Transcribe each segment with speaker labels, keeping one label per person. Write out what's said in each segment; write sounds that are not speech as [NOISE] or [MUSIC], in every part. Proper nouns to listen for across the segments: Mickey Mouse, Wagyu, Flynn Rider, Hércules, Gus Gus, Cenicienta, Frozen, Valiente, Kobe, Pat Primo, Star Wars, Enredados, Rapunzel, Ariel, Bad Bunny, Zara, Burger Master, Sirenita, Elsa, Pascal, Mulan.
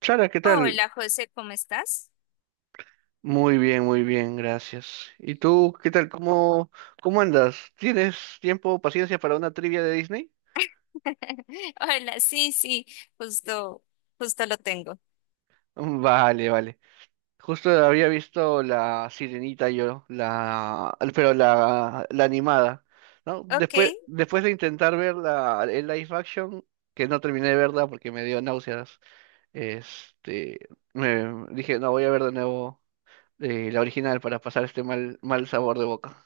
Speaker 1: Chara, ¿qué tal?
Speaker 2: Hola José, ¿cómo estás?
Speaker 1: Muy bien, gracias. ¿Y tú, qué tal? ¿Cómo andas? ¿Tienes tiempo, paciencia para una trivia de Disney? [LAUGHS]
Speaker 2: [LAUGHS] Hola, sí, sí, justo, justo lo tengo.
Speaker 1: Mm, vale, vale. Justo había visto la Sirenita yo, pero la animada, ¿no?
Speaker 2: Ok,
Speaker 1: Después de intentar ver el live action, que no terminé de verla porque me dio náuseas, este, me dije, no, voy a ver de nuevo la original para pasar este mal sabor de boca.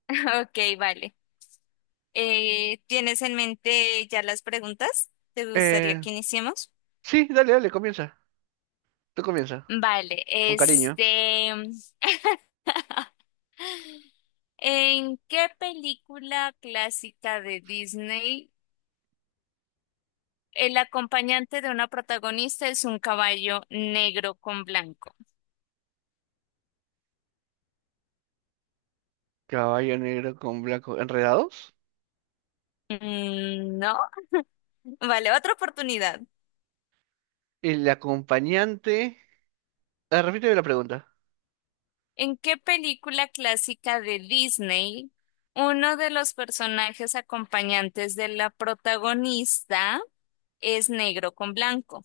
Speaker 2: [LAUGHS] ok, vale. ¿Tienes en mente ya las preguntas? ¿Te gustaría
Speaker 1: Eh,
Speaker 2: que iniciemos?
Speaker 1: Sí, dale, dale, comienza. Tú comienza.
Speaker 2: Vale,
Speaker 1: Con cariño.
Speaker 2: [LAUGHS] ¿En qué película clásica de Disney el acompañante de una protagonista es un caballo negro con blanco?
Speaker 1: Caballo negro con blanco. ¿Enredados?
Speaker 2: No, vale, otra oportunidad.
Speaker 1: El acompañante. Ah, repíteme la pregunta.
Speaker 2: ¿En qué película clásica de Disney uno de los personajes acompañantes de la protagonista es negro con blanco?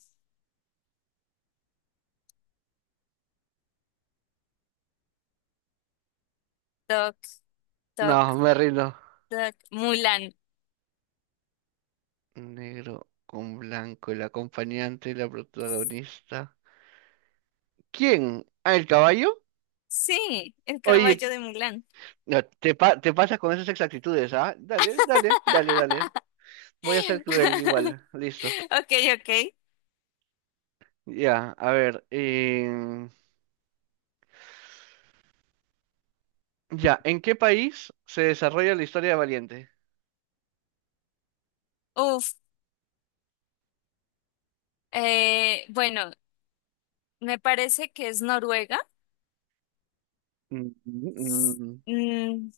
Speaker 2: Toc,
Speaker 1: No,
Speaker 2: toc,
Speaker 1: me rindo.
Speaker 2: toc. Mulan.
Speaker 1: Negro con blanco, el acompañante, la protagonista. ¿Quién? ¿Ah, el caballo?
Speaker 2: Sí, el
Speaker 1: Oye,
Speaker 2: caballo de Mulan.
Speaker 1: no, te pasas con esas exactitudes, ¿ah? Dale, dale, dale, dale.
Speaker 2: [LAUGHS]
Speaker 1: Voy a ser cruel igual. Listo.
Speaker 2: Ok, ok.
Speaker 1: Ya, a ver. Ya, ¿en qué país se desarrolla la historia de Valiente?
Speaker 2: Uf, bueno, me parece que es Noruega.
Speaker 1: Mm, mm,
Speaker 2: Mm,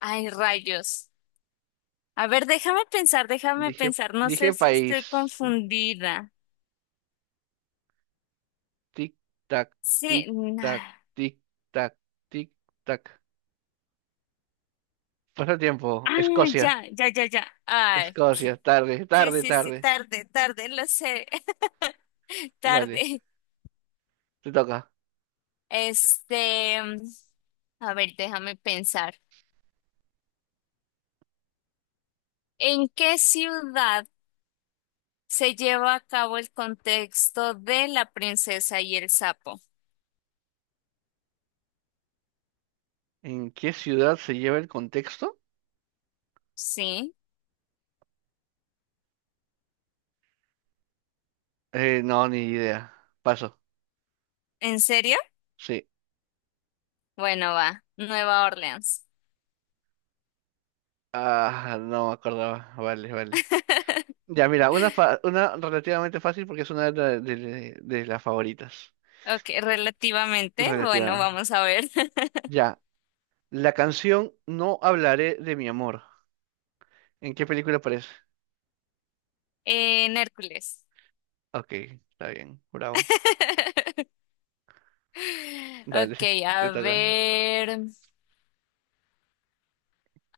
Speaker 2: ay, rayos. A ver, déjame pensar, déjame
Speaker 1: Dije,
Speaker 2: pensar. No sé
Speaker 1: dije
Speaker 2: si estoy
Speaker 1: país.
Speaker 2: confundida.
Speaker 1: Tic tac,
Speaker 2: Sí,
Speaker 1: tic tac,
Speaker 2: na-
Speaker 1: tic tac, tic tac. Pasa el tiempo.
Speaker 2: ah,
Speaker 1: Escocia.
Speaker 2: ya, ya, ya, ya. Ay,
Speaker 1: Escocia.
Speaker 2: sí,
Speaker 1: Tarde,
Speaker 2: sí,
Speaker 1: tarde,
Speaker 2: sí, sí,
Speaker 1: tarde.
Speaker 2: tarde, tarde, lo sé, [LAUGHS]
Speaker 1: Vale,
Speaker 2: tarde.
Speaker 1: te toca.
Speaker 2: Este, a ver, déjame pensar. ¿En qué ciudad se lleva a cabo el contexto de La princesa y el sapo?
Speaker 1: ¿En qué ciudad se lleva el contexto?
Speaker 2: ¿Sí?
Speaker 1: No, ni idea. Paso.
Speaker 2: ¿En serio?
Speaker 1: Sí.
Speaker 2: Bueno, va, Nueva Orleans.
Speaker 1: Ah, no me acordaba. Vale, vale.
Speaker 2: [LAUGHS]
Speaker 1: Ya, mira, una relativamente fácil porque es una de, la- de las favoritas.
Speaker 2: Ok, relativamente. Bueno,
Speaker 1: Relativamente.
Speaker 2: vamos a ver. [LAUGHS]
Speaker 1: Ya. La canción No hablaré de mi amor. ¿En qué película aparece?
Speaker 2: En Hércules.
Speaker 1: Ok, está bien, bravo.
Speaker 2: [LAUGHS]
Speaker 1: Dale,
Speaker 2: Ok,
Speaker 1: [LAUGHS] te toca.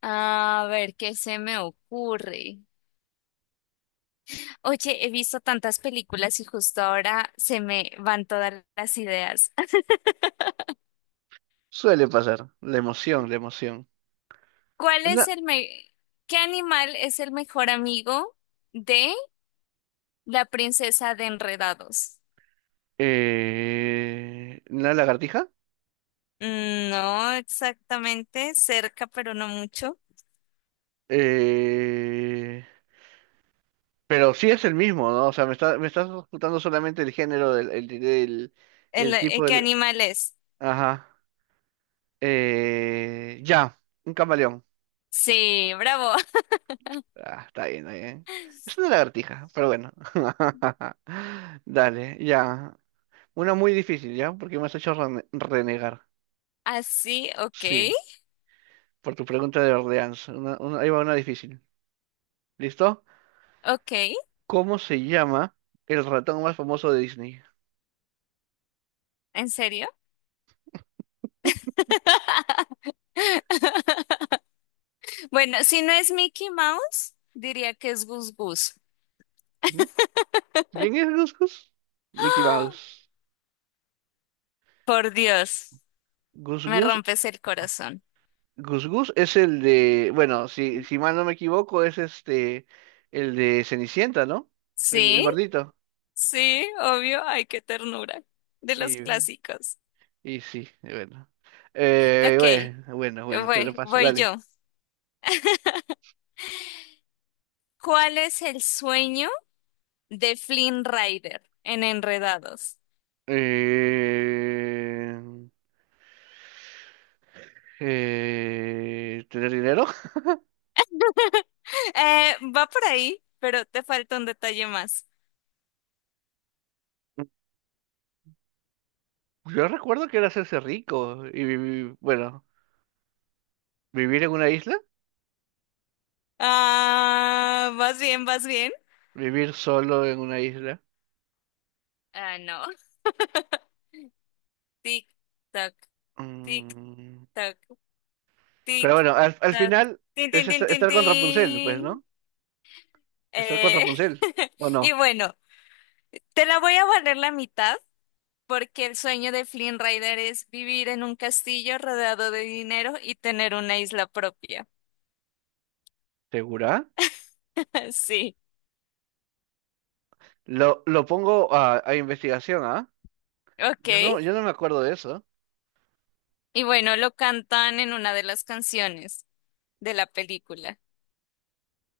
Speaker 2: a ver qué se me ocurre. Oye, he visto tantas películas y justo ahora se me van todas las ideas. [LAUGHS]
Speaker 1: Suele pasar. La emoción, la emoción.
Speaker 2: ¿Cuál es
Speaker 1: una,
Speaker 2: el me- ¿Qué animal es el mejor amigo de la princesa de Enredados?
Speaker 1: ¿la lagartija?
Speaker 2: No exactamente, cerca, pero no mucho.
Speaker 1: Eh, pero sí es el mismo, ¿no? O sea, me estás ocultando solamente el género el tipo
Speaker 2: ¿Qué
Speaker 1: del.
Speaker 2: animal es?
Speaker 1: Ajá. Ya, un camaleón.
Speaker 2: Sí, bravo.
Speaker 1: Ah, está bien, está bien. Es una
Speaker 2: [LAUGHS]
Speaker 1: lagartija, pero bueno. [LAUGHS] Dale, ya. Una muy difícil, ¿ya? Porque me has hecho renegar.
Speaker 2: Así, ok,
Speaker 1: Sí. Por tu pregunta de Orleans. Ahí va una difícil. ¿Listo?
Speaker 2: ok,
Speaker 1: ¿Cómo se llama el ratón más famoso de Disney?
Speaker 2: ¿en serio? [LAUGHS] Bueno, si no es Mickey Mouse, diría que es Gus Gus.
Speaker 1: ¿Quién, quién es
Speaker 2: [LAUGHS]
Speaker 1: Gus Gus? Mickey
Speaker 2: [GASPS]
Speaker 1: Mouse.
Speaker 2: Por Dios,
Speaker 1: Gus
Speaker 2: me
Speaker 1: Gus,
Speaker 2: rompes el corazón.
Speaker 1: Gus Gus es el de, bueno, si mal no me equivoco, es el de Cenicienta, ¿no? El
Speaker 2: Sí,
Speaker 1: gordito.
Speaker 2: sí, obvio. Ay, qué ternura. De los
Speaker 1: Y,
Speaker 2: clásicos.
Speaker 1: y sí, bueno.
Speaker 2: Ok,
Speaker 1: Bueno, bueno, bueno, te lo paso,
Speaker 2: voy
Speaker 1: dale.
Speaker 2: yo. ¿Cuál es el sueño de Flynn Rider en Enredados?
Speaker 1: Eh, ¿tener dinero?
Speaker 2: [LAUGHS] Va por ahí, pero te falta un detalle más.
Speaker 1: Yo recuerdo que era hacerse rico y vivir, bueno, vivir en una isla,
Speaker 2: Ah, vas bien, vas bien.
Speaker 1: vivir solo en una isla.
Speaker 2: Ah, no. [LAUGHS] Tic, tac, tic,
Speaker 1: Mm.
Speaker 2: tac,
Speaker 1: Pero
Speaker 2: tic,
Speaker 1: bueno, al
Speaker 2: tac.
Speaker 1: final
Speaker 2: Tin,
Speaker 1: es
Speaker 2: tin,
Speaker 1: esta-
Speaker 2: tin, tin,
Speaker 1: estar, con Rapunzel,
Speaker 2: tin.
Speaker 1: pues, ¿no? Estar con
Speaker 2: Eh,
Speaker 1: Rapunzel,
Speaker 2: [LAUGHS]
Speaker 1: ¿o
Speaker 2: y
Speaker 1: no?
Speaker 2: bueno, te la voy a valer la mitad porque el sueño de Flynn Rider es vivir en un castillo rodeado de dinero y tener una isla propia.
Speaker 1: ¿Segura?
Speaker 2: [LAUGHS] Sí,
Speaker 1: Lo pongo a investigación, ¿ah?
Speaker 2: ok.
Speaker 1: Yo no, yo no me acuerdo de eso.
Speaker 2: Y bueno, lo cantan en una de las canciones de la película.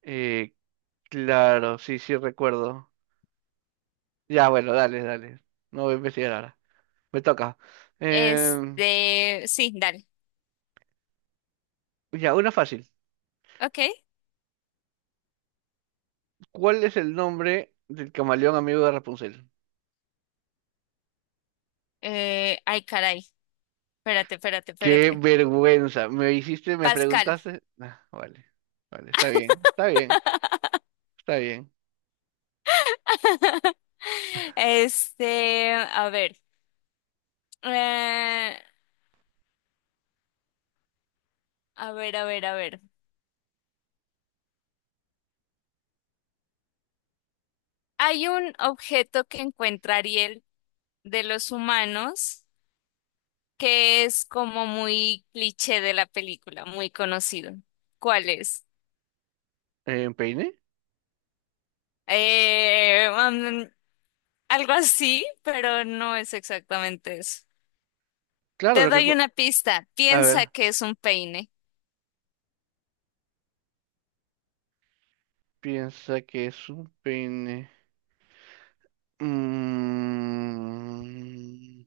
Speaker 1: Eh, claro, sí, sí recuerdo. Ya, bueno, dale, dale. No voy a investigar ahora. Me toca. Em,
Speaker 2: Este, sí, dale.
Speaker 1: ya, una fácil.
Speaker 2: Ok.
Speaker 1: ¿Cuál es el nombre del camaleón amigo de Rapunzel?
Speaker 2: Ay, caray. Espérate, espérate,
Speaker 1: Qué
Speaker 2: espérate.
Speaker 1: vergüenza. ¿Me hiciste, me
Speaker 2: Pascal.
Speaker 1: preguntaste? Ah, vale, vale, está bien, está bien, está bien.
Speaker 2: [LAUGHS] Este, a ver, eh, a ver, a ver, a ver. Hay un objeto que encuentra Ariel de los humanos que es como muy cliché de la película, muy conocido. ¿Cuál es?
Speaker 1: ¿Peine?
Speaker 2: Eh, um, algo así, pero no es exactamente eso.
Speaker 1: Claro,
Speaker 2: Te
Speaker 1: lo que...
Speaker 2: doy
Speaker 1: cu-
Speaker 2: una pista.
Speaker 1: A
Speaker 2: Piensa
Speaker 1: ver,
Speaker 2: que es un peine.
Speaker 1: piensa que es un peine. Mm,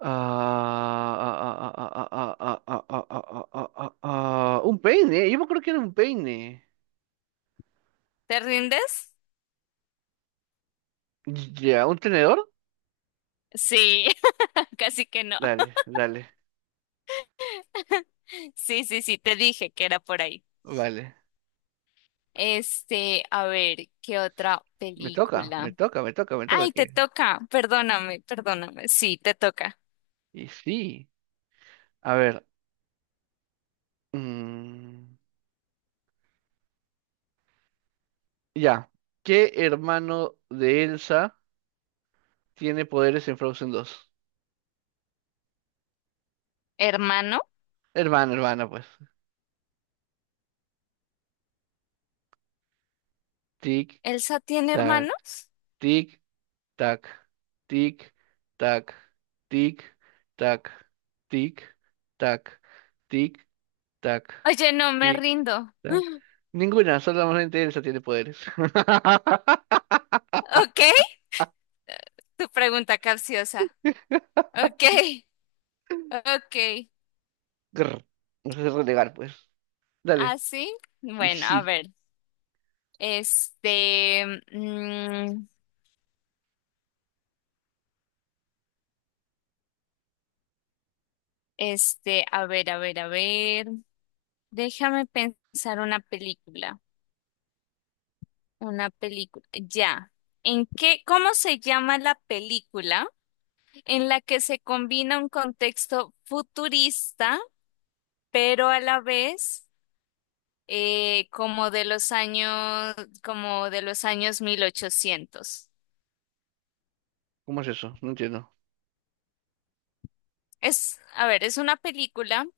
Speaker 1: ah, ah, ah, ah, ah, ah, ah, ah, ah, ah, ah, ah, ah, ah, ah, ah, ah. Un peine, yo me acuerdo que era un peine.
Speaker 2: ¿Te rindes?
Speaker 1: Ya, ¿un tenedor?
Speaker 2: Sí, [LAUGHS] casi que no.
Speaker 1: Dale, dale,
Speaker 2: [LAUGHS] Sí, sí, sí, te dije que era por ahí.
Speaker 1: vale.
Speaker 2: Este, a ver, ¿qué otra
Speaker 1: Me toca, me
Speaker 2: película?
Speaker 1: toca, me toca, me toca
Speaker 2: Ay,
Speaker 1: que.
Speaker 2: te toca, perdóname, perdóname. Sí, te toca.
Speaker 1: Y sí, a ver. mm, Ya. ¿Qué hermano de Elsa tiene poderes en Frozen 2?
Speaker 2: ¿Hermano?
Speaker 1: Hermana, hermana, pues. Tic,
Speaker 2: ¿Elsa tiene
Speaker 1: tac,
Speaker 2: hermanos?
Speaker 1: tic, tac, tic, tac, tic, tac, tic, tac, tic, tac,
Speaker 2: Oye, no, me
Speaker 1: tic,
Speaker 2: rindo.
Speaker 1: tac.
Speaker 2: [GASPS] [LAUGHS]
Speaker 1: Ninguna, solamente Elsa tiene poderes. [LAUGHS]
Speaker 2: Ok, tu pregunta capciosa. Ok, ok.
Speaker 1: Grr. No sé relegar, pues.
Speaker 2: ¿Ah,
Speaker 1: Dale.
Speaker 2: sí?
Speaker 1: Y
Speaker 2: Bueno, a
Speaker 1: sí.
Speaker 2: ver. Este, mm, este, a ver, a ver, a ver. Déjame pensar una película. Una película. Ya. ¿Cómo se llama la película en la que se combina un contexto futurista, pero a la vez eh, como de los años, como de los años 1800?
Speaker 1: ¿Cómo es eso? No entiendo.
Speaker 2: Es, a ver, es una película.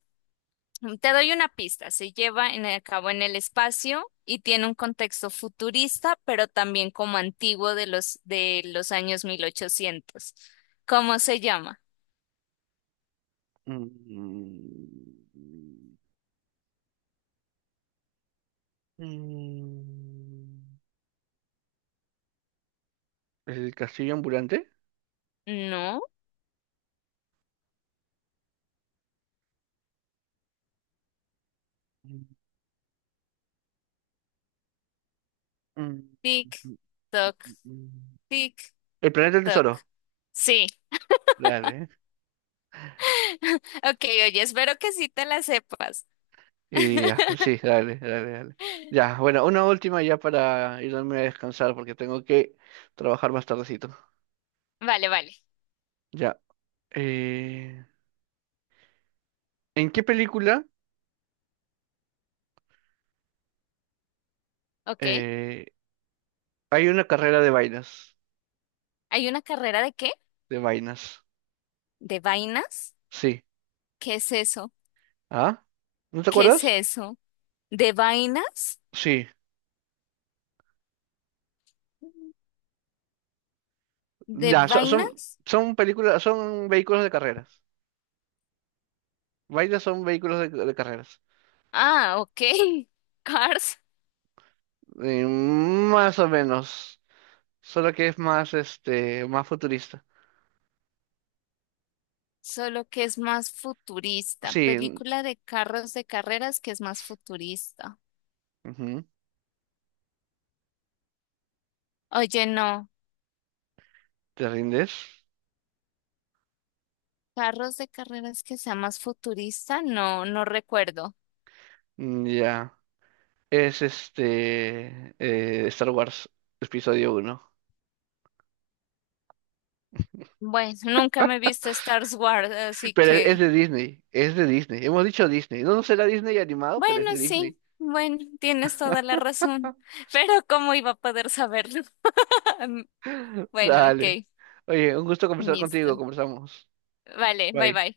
Speaker 2: Te doy una pista. Se lleva en, a cabo en el espacio y tiene un contexto futurista, pero también como antiguo de los años 1800. ¿Cómo se llama?
Speaker 1: Mm. Mm. El castillo ambulante.
Speaker 2: No.
Speaker 1: Mm, mm,
Speaker 2: Tic,
Speaker 1: mm,
Speaker 2: toc,
Speaker 1: mm, mm.
Speaker 2: tic,
Speaker 1: El planeta del
Speaker 2: toc.
Speaker 1: tesoro.
Speaker 2: Sí.
Speaker 1: Dale.
Speaker 2: [LAUGHS] Ok, oye, espero que sí te la sepas.
Speaker 1: Y ya,
Speaker 2: [LAUGHS]
Speaker 1: sí, dale, dale, dale. Ya, bueno, una última ya para irme a descansar porque tengo que trabajar más tardecito.
Speaker 2: Vale, vale.
Speaker 1: Ya. eh, ¿en qué película
Speaker 2: Ok.
Speaker 1: eh, hay una carrera de vainas?
Speaker 2: ¿Hay una carrera de qué?
Speaker 1: De vainas.
Speaker 2: ¿De vainas?
Speaker 1: Sí.
Speaker 2: ¿Qué es eso?
Speaker 1: ¿Ah? ¿No te
Speaker 2: ¿Qué es
Speaker 1: acuerdas?
Speaker 2: eso? ¿De vainas?
Speaker 1: Sí.
Speaker 2: ¿De
Speaker 1: Ya, so- son,
Speaker 2: vainas?
Speaker 1: son, películas, son vehículos de carreras. Vainas son vehículos de carreras.
Speaker 2: Ah, ok. [LAUGHS] Cars.
Speaker 1: Más o menos. Solo que es más futurista.
Speaker 2: Solo que es más futurista.
Speaker 1: Sí. n-
Speaker 2: Película de carros de carreras que es más futurista.
Speaker 1: ujú,
Speaker 2: Oye, no.
Speaker 1: ¿Te rindes?
Speaker 2: Carros de carreras que sea más futurista, no, no recuerdo.
Speaker 1: Mm, ya. Es Star Wars episodio uno.
Speaker 2: Bueno, [LAUGHS] nunca me he visto Star Wars, así
Speaker 1: Pero es
Speaker 2: que,
Speaker 1: de Disney. Es de Disney. Hemos dicho Disney. No, no será Disney animado, pero es
Speaker 2: bueno,
Speaker 1: de
Speaker 2: sí,
Speaker 1: Disney.
Speaker 2: bueno, tienes toda la razón, [LAUGHS] pero ¿cómo iba a poder saberlo? [LAUGHS] Bueno, ok,
Speaker 1: Dale. Oye, un gusto conversar contigo.
Speaker 2: listo.
Speaker 1: Conversamos.
Speaker 2: Vale, bye
Speaker 1: Bye.
Speaker 2: bye.